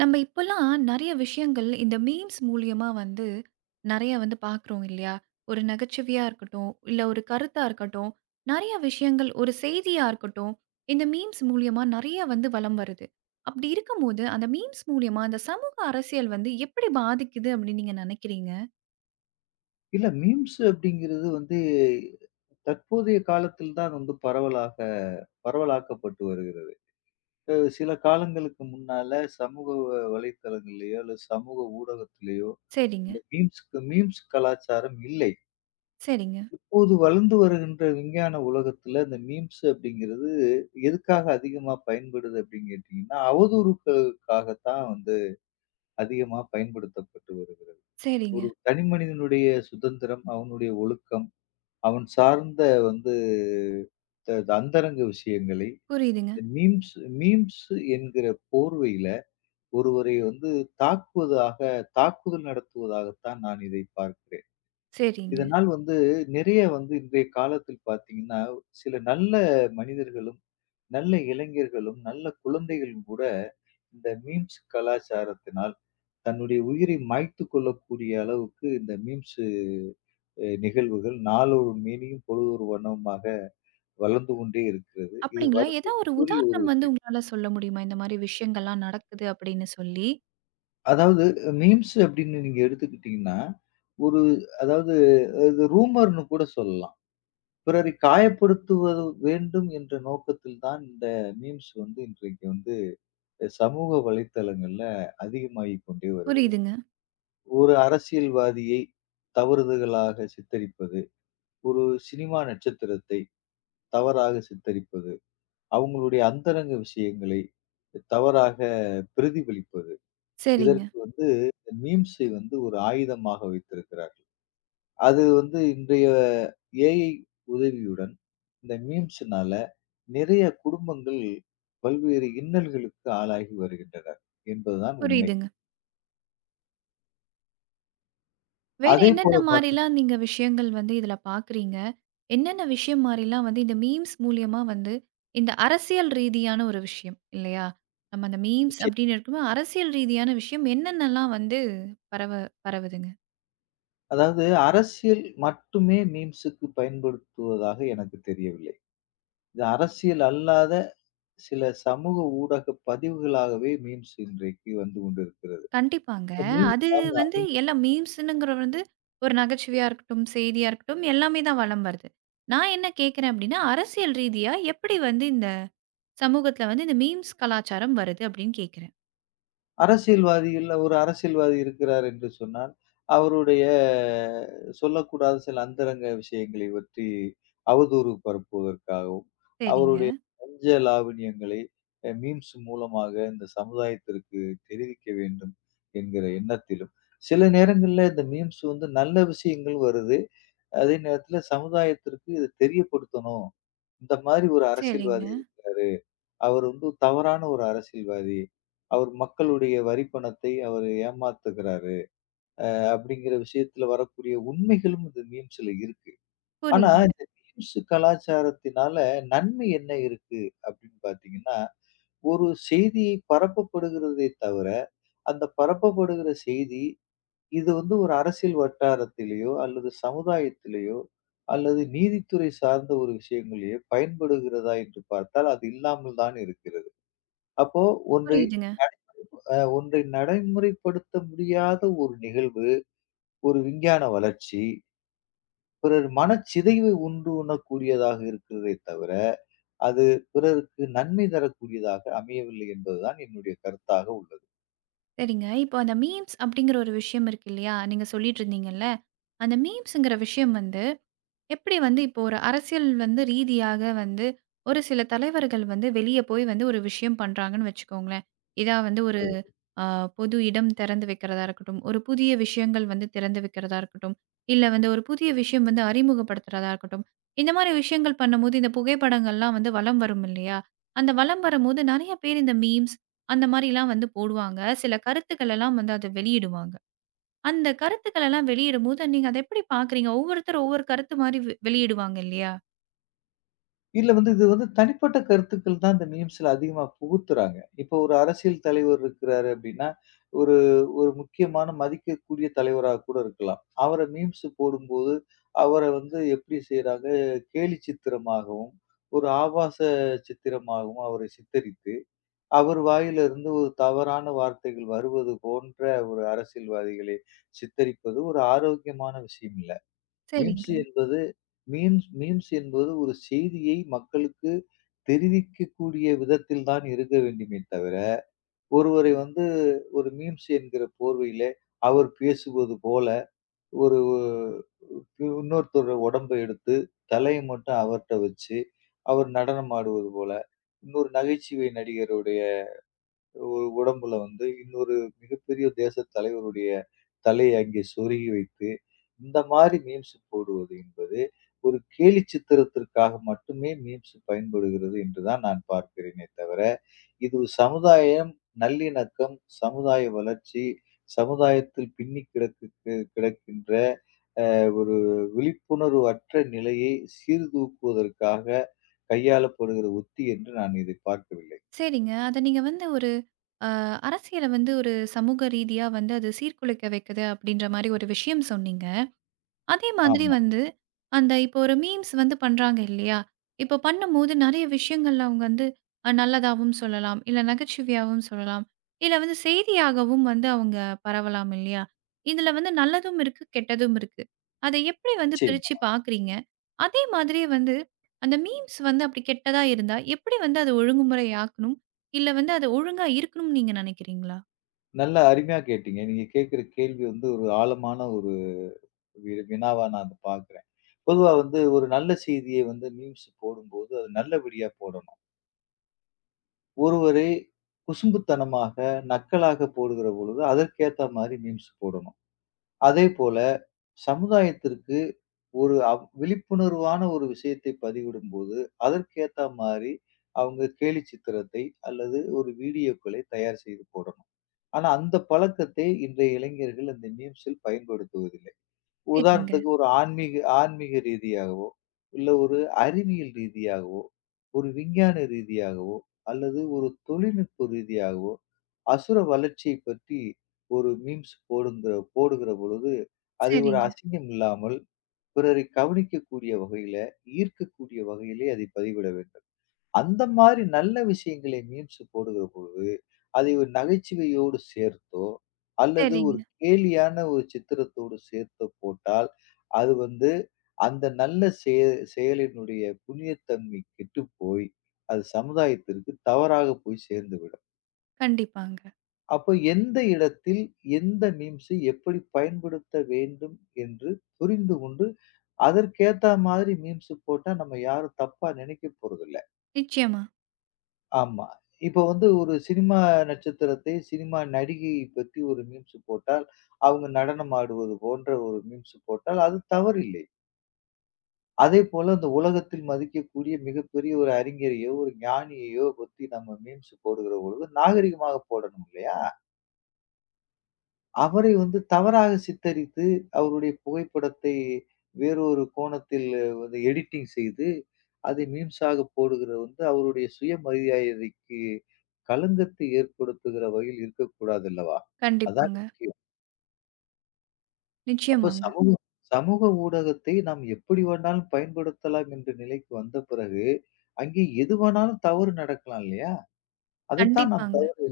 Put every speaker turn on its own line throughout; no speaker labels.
நம்ம இப்போலாம் நெறைய விஷயங்கள் இந்த மீம்ஸ் மூலியமா வந்து நெறைய வந்து பார்க்குறோம் இல்லையா? ஒரு நகைச்சுவையா இருக்கட்டும், இல்ல ஒரு கருத்தா இருக்கட்டும், நெறைய விஷயங்கள் ஒரு செய்தியா இருக்கட்டும், இந்த மீம்ஸ் மூலியமா நெறைய வந்து வலம் வருது. அப்படி இருக்கும்போது, அந்த மீம்ஸ் மூலியமா அந்த சமூக அரசியல் வந்து எப்படி பாதிக்குது அப்படின்னு நீங்க நெனைக்கிறீங்க?
இல்ல மீம்ஸ் அப்படிங்கிறது தற்போதைய காலத்தில் தான் பரவலாக பரவலாக்கப்பட்டு வருகிறது. சில காலங்களுக்கு முன்னால சமூக வலைத்தளங்கள்லயோ அல்லது சமூக ஊடகத்திலேயோ
சரிங்க,
இந்த மீம்ஸ் கலாச்சாரம் இல்லை.
சரிங்க,
இப்போது வளர்ந்து வருகின்ற விஞ்ஞான உலகத்துல இந்த மீம்ஸ் அப்படிங்கிறது எதுக்காக அதிகமா பயன்படுது அப்படின்னு கேட்டீங்கன்னா, அவதூறுகளுக்காகத்தான் அதிகமா பயன்படுத்தப்பட்டு வருகிறது.
சரிங்க.
ஒரு தனி மனிதனுடைய சுதந்திரம், அவனுடைய ஒழுக்கம், அவன் சார்ந்த வந்து அந்தரங்க விஷயங்களை
புரியுதுங்க.
மீம்ஸ் மீம்ஸ் என்கிற போர்வையில ஒருவரை தாக்குவதாக தாக்குதல் நடத்துவதாகத்தான் நான் இதை பார்க்கிறேன்.
சரிங்க.
இதனால் நிறைய இன்றைய காலத்தில் பார்த்தீங்கன்னா, சில நல்ல மனிதர்களும், நல்ல இளைஞர்களும், நல்ல குழந்தைகளும் கூட இந்த மீம்ஸ் கலாச்சாரத்தினால் தன்னுடைய உயிரை மாய்த்துக் கொள்ளக்கூடிய அளவுக்கு இந்த மீம்ஸ் நிகழ்வுகள் நாளொரு மேனியும் பொழுதொரு வண்ணமுமாக வளர்ந்து கொண்டே இருக்கிறது. இது
அப்படிங்களா? ஏதாவது ஒரு
வருத்தத்துக்குரிய ஒரு
உதாரணம் வந்து
விஷயம்.
உங்களால சொல்ல முடியுமா? இந்த மாரி விஷயங்கள்லாம் நடக்குது அப்படின்னு சொல்லி.
அதாவது மீம்ஸ் அப்படின்னு நீங்க எடுத்துக்கிட்டீங்கன்னா, ஒரு அதாவது இது ரூமர்ன்னு கூட சொல்லலாம். பிறரை காயப்படுத்துவது வேண்டும் என்ற நோக்கத்தில் தான் இந்த மீம்ஸ் இன்றைக்கு சமூக வலைத்தளங்கள்ல அதிகமாகிக் கொண்டே வருகிறது.
புரியுதுங்க.
ஒரு அரசியல்வாதியை தவறுதலாக சித்தரிப்பது, ஒரு சினிமா நட்சத்திரத்தை தவறாக சித்தரிப்பது, அவங்களுடைய அந்தரங்க விஷயங்களை தவறாக பிரதிபலிப்பது.
சரிங்க.
இதற்கு மீம்ஸை ஒரு ஆயுதமாக வைத்திருக்கிறார்கள். அது இன்றைய ஏஐ உதவியுடன் இந்த மீம்ஸ்னால நிறைய குடும்பங்கள் பல்வேறு இன்னல்களுக்கு ஆளாகி வருகின்றனர் என்பதுதான் உண்மை.
புரியுதுங்க. வேற
அதேபோல
என்னென்ன
பார்த்தீங்க,
மாரிலாம் நீங்க விஷயங்கள் வந்து இதுல பார்க்குறீங்க? என்னென்ன விஷயம் மாரிலாம் வந்து இந்த மீம்ஸ் மூலியமா வந்து இந்த அரசியல் ரீதியான ஒரு விஷயம் இல்லையா? நம்ம அந்த மீம்ஸ்
நிச்சயம்.
அப்படின்னு இருக்கும்போது அரசியல் ரீதியான விஷயம் என்னென்னலாம் வந்து பரவ பரவுதுங்க?
அதாவது அரசியல் மட்டுமே மீம்ஸுக்கு பயன்படுத்துவதாக எனக்கு தெரியவில்லை. இது அரசியல் அல்லாத சில சமூக ஊடக பதிவுகளாகவே மீம்ஸ் இன்றைக்கு வந்து கொண்டிருக்கிறது.
கண்டிப்பாங்க.
இந்த மீம்ஸ்
அது
ஆமா.
வந்து எல்லாம் மீம்ஸ்னுங்கிற வந்து ஒரு நகைச்சுவையா இருக்கட்டும், செய்தியா இருக்கட்டும் எல்லாமே தான் வலம் வருது. நான் என்ன கேட்கிறேன் அப்படின்னா, அரசியல் ரீதியா எப்படி வந்து இந்த சமூகத்துல வந்து இந்த மீம்ஸ் கலாச்சாரம் வருது அப்படின்னு கேட்கிறேன்.
அரசியல்வாதிகள்ல ஒரு அரசியல்வாதி இருக்கிறார் என்று சொன்னால், அவருடைய சொல்லக்கூடாத சில அந்தரங்க விஷயங்களை பற்றி அவதூறு பரப்புவதற்காகவும்,
சரிங்க,
அவருடைய பஞ்ச லாவண்யங்களை மீம்ஸ் மூலமாக இந்த சமுதாயத்திற்கு தெரிவிக்க வேண்டும் என்கிற எண்ணத்திலும், சில நேரங்கள்ல இந்த மீம்ஸ் நல்ல விஷயங்கள் வருது. அதே நேரத்தில சமுதாயத்திற்கு இத தெரியப்படுத்தணும். இந்த மாரி ஒரு அரசியல்வாதி
சரிங்க.
இருக்கிறாரு. அவர் தவறான ஒரு அரசியல்வாதி. அவர் மக்களுடைய வரி பணத்தை அவர் ஏமாத்துகிறாரு. அப்படிங்கிற விஷயத்துல வரக்கூடிய உண்மைகளும் இந்த மீம்ஸ்ல இருக்கு. ஆனா
புரியுதுங்க.
இந்த மீம்ஸ் கலாச்சாரத்தினால நன்மை என்ன இருக்கு அப்படின்னு பார்த்தீங்கன்னா, ஒரு செய்தி பரப்பப்படுகிறதே தவிர, அந்த பரப்பப்படுகிற செய்தி இது ஒரு அரசியல் வட்டாரத்திலேயோ, அல்லது சமுதாயத்திலேயோ, அல்லது நீதித்துறை சார்ந்த ஒரு விஷயங்களிலேயோ பயன்படுகிறதா என்று பார்த்தால் அது இல்லாமல் தான் இருக்கிறது. அப்போ ஒன்றை
புரியுதுங்க.
ஒன்றை நடைமுறைப்படுத்த முடியாத ஒரு நிகழ்வு, ஒரு விஞ்ஞான வளர்ச்சி, பிறர் மனச்சிதைவை உண்டு உண்ணக்கூடியதாக இருக்கிறதே தவிர, அது பிறருக்கு நன்மை தரக்கூடியதாக அமையவில்லை என்பதுதான் என்னுடைய கருத்தாக உள்ளது.
சரிங்க. இப்போ அந்த மீம்ஸ் அப்படிங்கிற ஒரு விஷயம் இருக்கு இல்லையா? நீங்க சொல்லிட்டு இருந்தீங்கல்ல. அந்த மீம்ஸ்ங்கிற விஷயம் வந்து எப்படி வந்து இப்போ ஒரு அரசியல் வந்து ரீதியாக வந்து ஒரு சில தலைவர்கள் வந்து வெளிய போய் வந்து ஒரு விஷயம் பண்றாங்கன்னு வச்சுக்கோங்களேன். இதா வந்து ஒரு ஆ, பொது இடம் திறந்து வைக்கிறதா இருக்கட்டும், ஒரு புதிய விஷயங்கள் வந்து திறந்து வைக்கிறதா இருக்கட்டும், இல்ல வந்து ஒரு புதிய விஷயம் வந்து அறிமுகப்படுத்துறதா இருக்கட்டும். இந்த மாரி விஷயங்கள் பண்ணும்போது, இந்த புகைப்படங்கள்லாம் வந்து வலம் வரும் இல்லையா? அந்த வலம் வரும்போது நெறைய பேர் இந்த மீம்ஸ் அந்த மாரிலாம் வந்து போடுவாங்க. சில கருத்துக்கள் எல்லாம் வந்து அத வெளியிடுவாங்க. அந்த கருத்துக்கள் எல்லாம் வெளியிடும்போது, நீங்க அத எப்படி பார்க்குறீங்க? ஒவ்வொருத்தர் ஒவ்வொரு கருத்து மாரி வெளியிடுவாங்க இல்லையா?
இல்ல இது தனிப்பட்ட கருத்துக்கள் தான் இந்த மீம்ஸ்ல அதிகமா புகுத்துறாங்க. இப்போ ஒரு அரசியல் தலைவர் இருக்கிறாரு அப்படின்னா, ஒரு ஒரு முக்கியமான மதிக்கக்கூடிய தலைவரா கூட இருக்கலாம். அவர மீம்ஸ் போடும்போது, அவர எப்படி செய்றாங்க, கேலி சித்திரமாகவும், ஒரு ஆபாச சித்திரமாகவும் அவரை சித்தரித்து, அவர் வாயிலிருந்து ஒரு தவறான வார்த்தைகள் வருவது போன்ற ஒரு அரசியல்வாதிகளை சித்தரிப்பது ஒரு ஆரோக்கியமான விஷயம் இல்ல. மீம்ஸ்
சரிங்க.
என்பது மீம்ஸ் மீம்ஸ் என்பது ஒரு செய்தியை மக்களுக்கு தெரிவிக்கக்கூடிய விதத்தில் தான் இருக்க வேண்டுமே தவிர, ஒருவரை ஒரு மீம்ஸ் என்கிற போர்வையிலே, அவர் பேசுவது போல ஒரு இன்னொருத்தரோட உடம்ப எடுத்து, தலைய மட்டும் அவர்ட்ட வச்சு, அவர் நடனம் ஆடுவது போல, இன்னொரு நகைச்சுவை நடிகருடைய ஒரு உடம்புல இன்னொரு மிகப்பெரிய தேசத் தலைவருடைய தலையை அங்கே சொருகி வைத்து, இந்த மாரி மீம்ஸ் போடுவது என்பது ஒரு கேலி சித்திரத்திற்காக மட்டுமே மீம்ஸ் பயன்படுகிறது என்று தான் நான் பார்க்கிறேனே தவிர, இது சமுதாயம் நல்லிணக்கம், சமுதாய வளர்ச்சி, சமுதாயத்தில் பின்னிக் கிடக்கு கிடக்கின்ற ஒரு விழிப்புணர்வு அற்ற நிலையை சீர்தூக்குவதற்காக கையாளப்படுகிற உத்தி என்று நான் இதை பார்க்கவில்லை.
சரிங்க. அத நீங்க வந்து ஒரு அ அரசியல வந்து ஒரு சமூக ரீதியா வந்து அது சீர்குலைக்க வைக்குது அப்படின்ற மாரி ஒரு விஷயம் சொன்னீங்க. அதே மாதிரி
ஆமா,
வந்து, அந்த இப்போ ஒரு மீம்ஸ் வந்து பண்றாங்க இல்லையா? இப்ப பண்ணும்போது நெறைய விஷயங்கள்ல அவங்க வந்து நல்லதாவும் சொல்லலாம். இல்ல நகைச்சுவையாவும் சொல்லலாம். இல்ல வந்து செய்தியாகவும் வந்து அவங்க பரவலாம் இல்லையா? இதுல வந்து நல்லதும் இருக்கு, கெட்டதும் இருக்கு. அத எப்படி வந்து
நிச்சயமா.
பிரிச்சு பார்க்குறீங்க? அதே மாதிரி வந்து அந்த மீம்ஸ் வந்து அப்படி கெட்டதா இருந்தா, எப்படி வந்து அத ஒழுங்குமுறை ஆக்கணும்? இல்ல வந்து அது ஒழுங்கா இருக்கணும்னு நீங்க நினைக்கிறீங்களா?
நல்லா அருமையா கேட்டீங்க. நீங்க கேட்கிற கேள்வி ஒரு ஆழமான ஒரு வினாவா நான் அத பார்க்கிறேன். பொதுவா ஒரு நல்ல செய்திய மீம்ஸ் போடும்போது, அது நல்லபடியா போடணும். ஒருவரை குசும்புத்தனமாக, நக்கலாக போடுகிற பொழுது, அதற்கேத்த மாரி மீம்ஸ் போடணும். அதேபோல சமுதாயத்திற்கு ஒரு விழிப்புணர்வான ஒரு விஷயத்தை பதிவிடும்போது, அதற்கேத்த மாரி அவங்க கேலிச்சித்திரத்தை அல்லது ஒரு வீடியோக்களை தயார் செய்து போடணும். ஆனா அந்த பழக்கத்தை இன்றைய இளைஞர்கள் அந்த மீம்ஸில் பயன்படுத்துவதில்லை.
சரிங்க,
உதாரணத்துக்கு ஒரு ஆன்மீக ஆன்மீக ரீதியாகவோ, இல்ல ஒரு அறிவியல் ரீதியாகவோ, ஒரு விஞ்ஞான ரீதியாகவோ, அல்லது ஒரு தொழில்நுட்ப ரீதியாகவோ, அசுர வளர்ச்சியைப் பற்றி ஒரு மீம்ஸ் போடுகிற பொழுது, அதை ஒரு
சரிங்க,
அசிங்கம் இல்லாமல், பிறரை கவனிக்கக்கூடிய வகையில, ஈர்க்கக்கூடிய வகையிலே அதை பதிவிட வேண்டும். அந்த மாதிரி நல்ல விஷயங்களை மீம்ஸ் போடுகிற பொழுது, அதை ஒரு நகைச்சுவையோடு சேர்த்தோ, அல்லது ஒரு
சரிங்க.
கேலியான ஒரு சித்திரத்தோடு சேர்த்து போட்டால், அது அந்த நல்ல செயலினுடைய புண்ணியத்தன்மை கெட்டுப்போய், அது சமுதாயத்திற்கு தவறாக போய் சேர்ந்துவிடும்.
கண்டிப்பாங்க.
அப்போ எந்த இடத்தில் எந்த மீம்ஸை எப்படி பயன்படுத்த வேண்டும் என்று புரிந்து கொண்டு, அதற்கேத்த மாதிரி மீம்ஸ் போட்டா நம்ம யாரும் தப்பா நினைக்க போறதில்ல.
நிச்சயமா.
ஆமா. இப்போ ஒரு சினிமா நட்சத்திரத்தை, சினிமா நடிகையை பற்றி ஒரு மீம்ஸ் போட்டால், அவங்க நடனம் ஆடுவது போன்ற ஒரு மீம்ஸ் போட்டால், அது தவறில்லை. அதேபோல இந்த உலகத்தில் மதிக்கக்கூடிய மிகப்பெரிய ஒரு அறிஞரையோ, ஒரு ஞானியையோ பத்தி நம்ம மீம்ஸ் போடுகிற பொழுது நாகரிகமாக போடணும் இல்லையா? அவரை தவறாக சித்தரித்து, அவருடைய புகைப்படத்தை வேறொரு கோணத்தில் எடிட்டிங் செய்து, அதை மீம்ஸாக போடுகிறது அவருடைய சுயமரியாதைக்கு களங்கத்தை ஏற்படுத்துகிற வகையில் இருக்கக்கூடாது அல்லவா? அதான்
கண்டிப்பாங்க.
முக்கியம். அப்போ
நிச்சயமாங்க.
சமூக சமூக ஊடகத்தை நாம் எப்படி வேணாலும் பயன்படுத்தலாம் என்ற நிலைக்கு வந்த பிறகு, அங்கே எது வேணாலும் தவறு நடக்கலாம் இல்லையா? அதைத்தான் நாம்
கண்டிப்பாங்க.
தவறு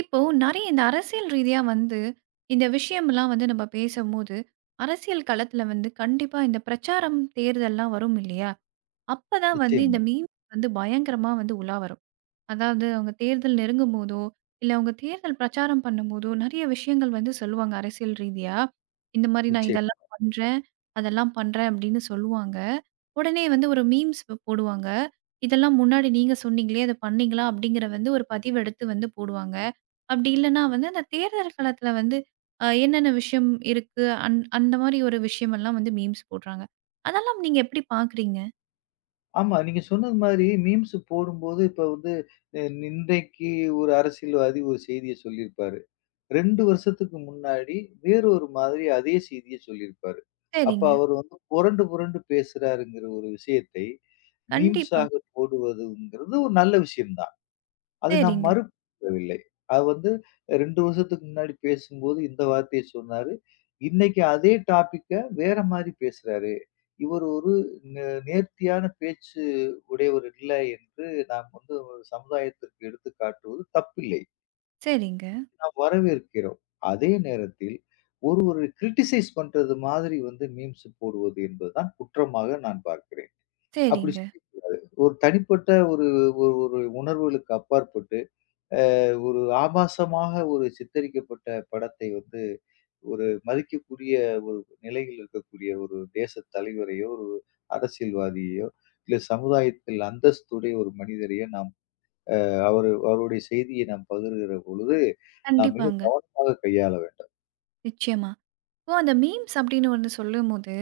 இப்போ நெறைய இந்த அரசியல் ரீதியா வந்து, இந்த விஷயம்லாம் வந்து நம்ம பேசும்போது, அரசியல் களத்துல வந்து கண்டிப்பா இந்த பிரச்சாரம், தேர்தல்லாம் வரும் இல்லையா? அப்பதான் வந்து
நிச்சயமா,
இந்த வந்து பயங்கரமா வந்து உலா வரும். அதாவது அவங்க தேர்தல் நெருங்கும்போதோ, இல்ல அவங்க தேர்தல் பிரச்சாரம் பண்ணும்போதோ, நெறைய விஷயங்கள் வந்து சொல்லுவாங்க அரசியல் ரீதியா. இந்த மாரி நான்
நிச்சயம்.
இதெல்லாம் பண்றேன், அதெல்லாம் பண்றேன் அப்படின்னு சொல்லுவாங்க. உடனே வந்து ஒரு மீம்ஸ் போடுவாங்க. இதெல்லாம் முன்னாடி நீங்க சொன்னீங்களே, அத பண்ணீங்களா? அப்படிங்கிற வந்து ஒரு பதிவெடுத்து வந்து போடுவாங்க. அப்படி இல்லன்னா வந்து அந்த தேர்தல் காலத்துல வந்து என்னென்ன விஷயம் இருக்கு? அந்த மாரி ஒரு விஷயமெல்லாம் வந்து மீம்ஸ் போடுறாங்க. அதெல்லாம் நீங்க எப்படி பார்க்குறீங்க?
ஆமா. நீங்க சொன்னது மாதிரி மீம்ஸ் போடும்போது, இப்ப அ இன்றைக்கு ஒரு அரசியல்வாதி ஒரு செய்திய சொல்லியிருப்பாரு. 2 வருஷத்துக்கு முன்னாடி வேறொரு மாதிரி அதே செய்திய சொல்லியிருப்பாரு. அப்ப
சரிங்க.
அவர் புரண்டு பேசுறாருங்கிற ஒரு விஷயத்தை
கண்டிப்பா.
மீம்ஸாக போடுவதுங்கிறது ஒரு நல்ல விஷயம் தான். அது நாம்
சரிங்க,
மறுக்கவில்லை. அது 2 வருஷத்துக்கு முன்னாடி பேசும்போது இந்த வார்த்தைய சொன்னாரு. இன்னைக்கு அதே டாபிக்க வேற மாரி பேசுறாரு. இவர் ஒரு நே நேர்த்தியான பேச்சு உடையவர் இல்லை என்று நாம் ஒரு சமுதாயத்திற்கு எடுத்துக் காட்டுவது தப்பில்லை.
சரிங்க,
நாம் வரவேற்கிறோம். அதே நேரத்தில் ஒருவரை கிரிட்டிசைஸ் பண்றது மாதிரி மீம்ஸ் போடுவது என்பதுதான் குற்றமாக நான் பார்க்கிறேன். அப்படி
சரிங்க.
செய்ய ஒரு தனிப்பட்ட ஒரு ஒரு ஒரு உணர்வுகளுக்கு அப்பாற்பட்டு, ஒரு ஆபாசமாக ஒரு சித்தரிக்கப்பட்ட படத்தை மதிக்கக்கூடிய ஒரு நிலையில் இருக்கக்கூடிய ஒரு தேசத் தலைவரையோ, ஒரு அரசியல்வாதியையோ, இல்ல சமுதாயத்தில் அந்தஸ்துடைய ஒரு மனிதரையோ நாம் அவருடைய செய்தியை நாம் பகிர்கிற பொழுது, நாம் மிக
கண்டிப்பாங்க.
கவனமாக கையாள வேண்டும்.
நிச்சயமா. இப்போ அந்த மீம்ஸ் அப்படின்னு வந்து சொல்லும்போது,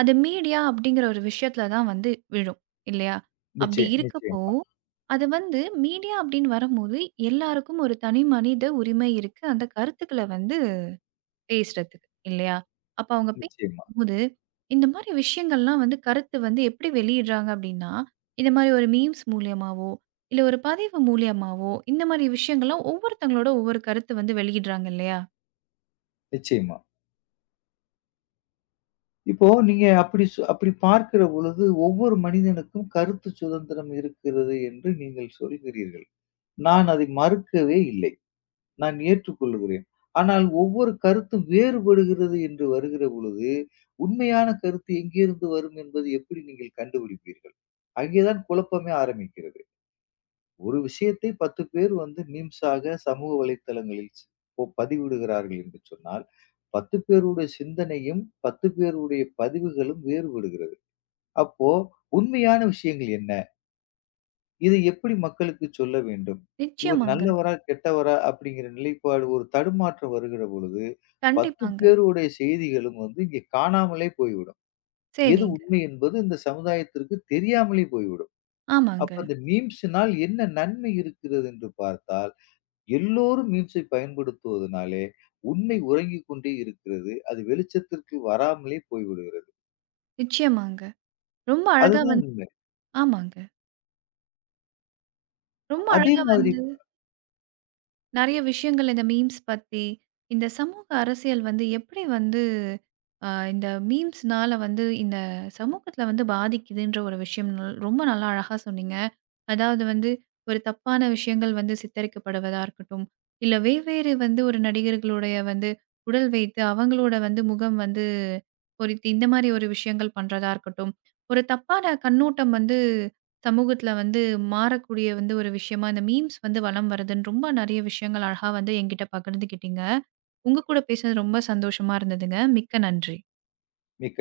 அது மீடியா அப்படிங்கிற ஒரு விஷயத்துல தான் வந்து விழும். இல்லையா? அப்படி
நிச்சயம்,
இருக்கப்போ, அது வந்து மீடியா அப்படின்னு வரும்போது, எல்லாருக்கும் ஒரு தனி மனித உரிமை இருக்கு. அந்த கருத்துக்கள வந்து பேசுறதுக்கு. இல்லையா? அப்ப அவங்க
நிச்சயமா,
பேசும்போது, இந்த மாரி விஷயங்கள்லாம் வந்து கருத்து வந்து எப்படி வெளியிடுறாங்க அப்படின்னா, இந்த மாரி ஒரு மீம்ஸ் மூலியமாவோ, இல்ல ஒரு பதிவு மூலியமாவோ, இந்த மாரி விஷயங்கள்லாம் ஒவ்வொருத்தவங்களோட ஒவ்வொரு கருத்து வந்து வெளியிடுறாங்க இல்லையா?
நிச்சயமா. இப்போ நீங்க அப்படி அப்படி பார்க்கிற பொழுது, ஒவ்வொரு மனிதனுக்கும் கருத்து சுதந்திரம் இருக்கிறது என்று நீங்கள் சொல்கிறீர்கள். நான் அதை மறுக்கவே இல்லை. நான் ஏற்றுக்கொள்கிறேன். ஆனால் ஒவ்வொரு கருத்தும் வேறுபடுகிறது என்று வருகிற பொழுது, உண்மையான கருத்து எங்கிருந்து வரும் என்பது எப்படி நீங்கள் கண்டுபிடிப்பீர்கள்? அங்கே தான் குழப்பமே ஆரம்பிக்கிறது. ஒரு விஷயத்தை 10 பேர் மீம்ஸாக சமூக வலைத்தளங்களில் பதிவிடுகிறார்கள் என்று சொன்னால், 10 பேருடைய சிந்தனையும், 10 பேருடைய பதிவுகளும் வேறுபடுகிறது. அப்போ உண்மையான விஷயங்கள் என்ன? இதை எப்படி மக்களுக்கு சொல்ல வேண்டும்? இவர்
நிச்சயமாங்க.
நல்லவரா? கெட்டவரா? அப்படிங்கிற நிலைப்பாடு ஒரு தடுமாற்றம் வருகிற பொழுது, 10
கண்டிப்பாங்க.
பேருடைய செய்திகளும் இங்கே காணாமலே போய்விடும். எது
சரிங்க.
உண்மை என்பது இந்த சமுதாயத்திற்கு தெரியாமலே போய்விடும். அப்ப
ஆமாங்க.
அந்த மீம்ஸினால் என்ன நன்மை இருக்கிறது என்று பார்த்தால் எல்லோரும் மீம்ஸை பயன்படுத்துவதனாலே, உண்மை உறங்கிக் கொண்டே இருக்கிறது. அது வெளிச்சத்திற்கு வராமலே போய்விடுகிறது.
நிச்சயமாங்க. ரொம்ப அழகா
அதுதான்
வந்து
உண்மை.
ஆமாங்க. ரொம்ப
அதே
அழகா
மாதிரி
வந்து நெறைய விஷயங்கள் இந்த மீம்ஸ் பத்தி, இந்த சமூக அரசியல் வந்து எப்படி வந்து இந்த மீம்ஸ்னால வந்து இந்த சமூகத்தில வந்து பாதிக்குதுன்ற ஒரு விஷயம் ரொம்ப நல்லா அழகா சொன்னீங்க. அதாவது வந்து, ஒரு தப்பான விஷயங்கள் வந்து சித்தரிக்கப்படுவதா இருக்கட்டும், இல்ல வெவ்வேறு வந்து ஒரு நடிகர்களுடைய வந்து உடல் வைத்து, அவங்களோட வந்து முகம் வந்து பொறித்து இந்த மாரி ஒரு விஷயங்கள் பண்றதா இருக்கட்டும், ஒரு தப்பான கண்ணோட்டம் வந்து சமூகத்துல வந்து மாறக்கூடிய வந்து ஒரு விஷயமா இந்த மீம்ஸ் வந்து வலம் வருதுன்னு ரொம்ப நெறைய விஷயங்கள் அழகா வந்து என்கிட்ட பகிர்ந்துக்கிட்டீங்க. உங்க கூட பேசினது ரொம்ப சந்தோஷமா இருந்ததுங்க. மிக்க நன்றி.
மிக்க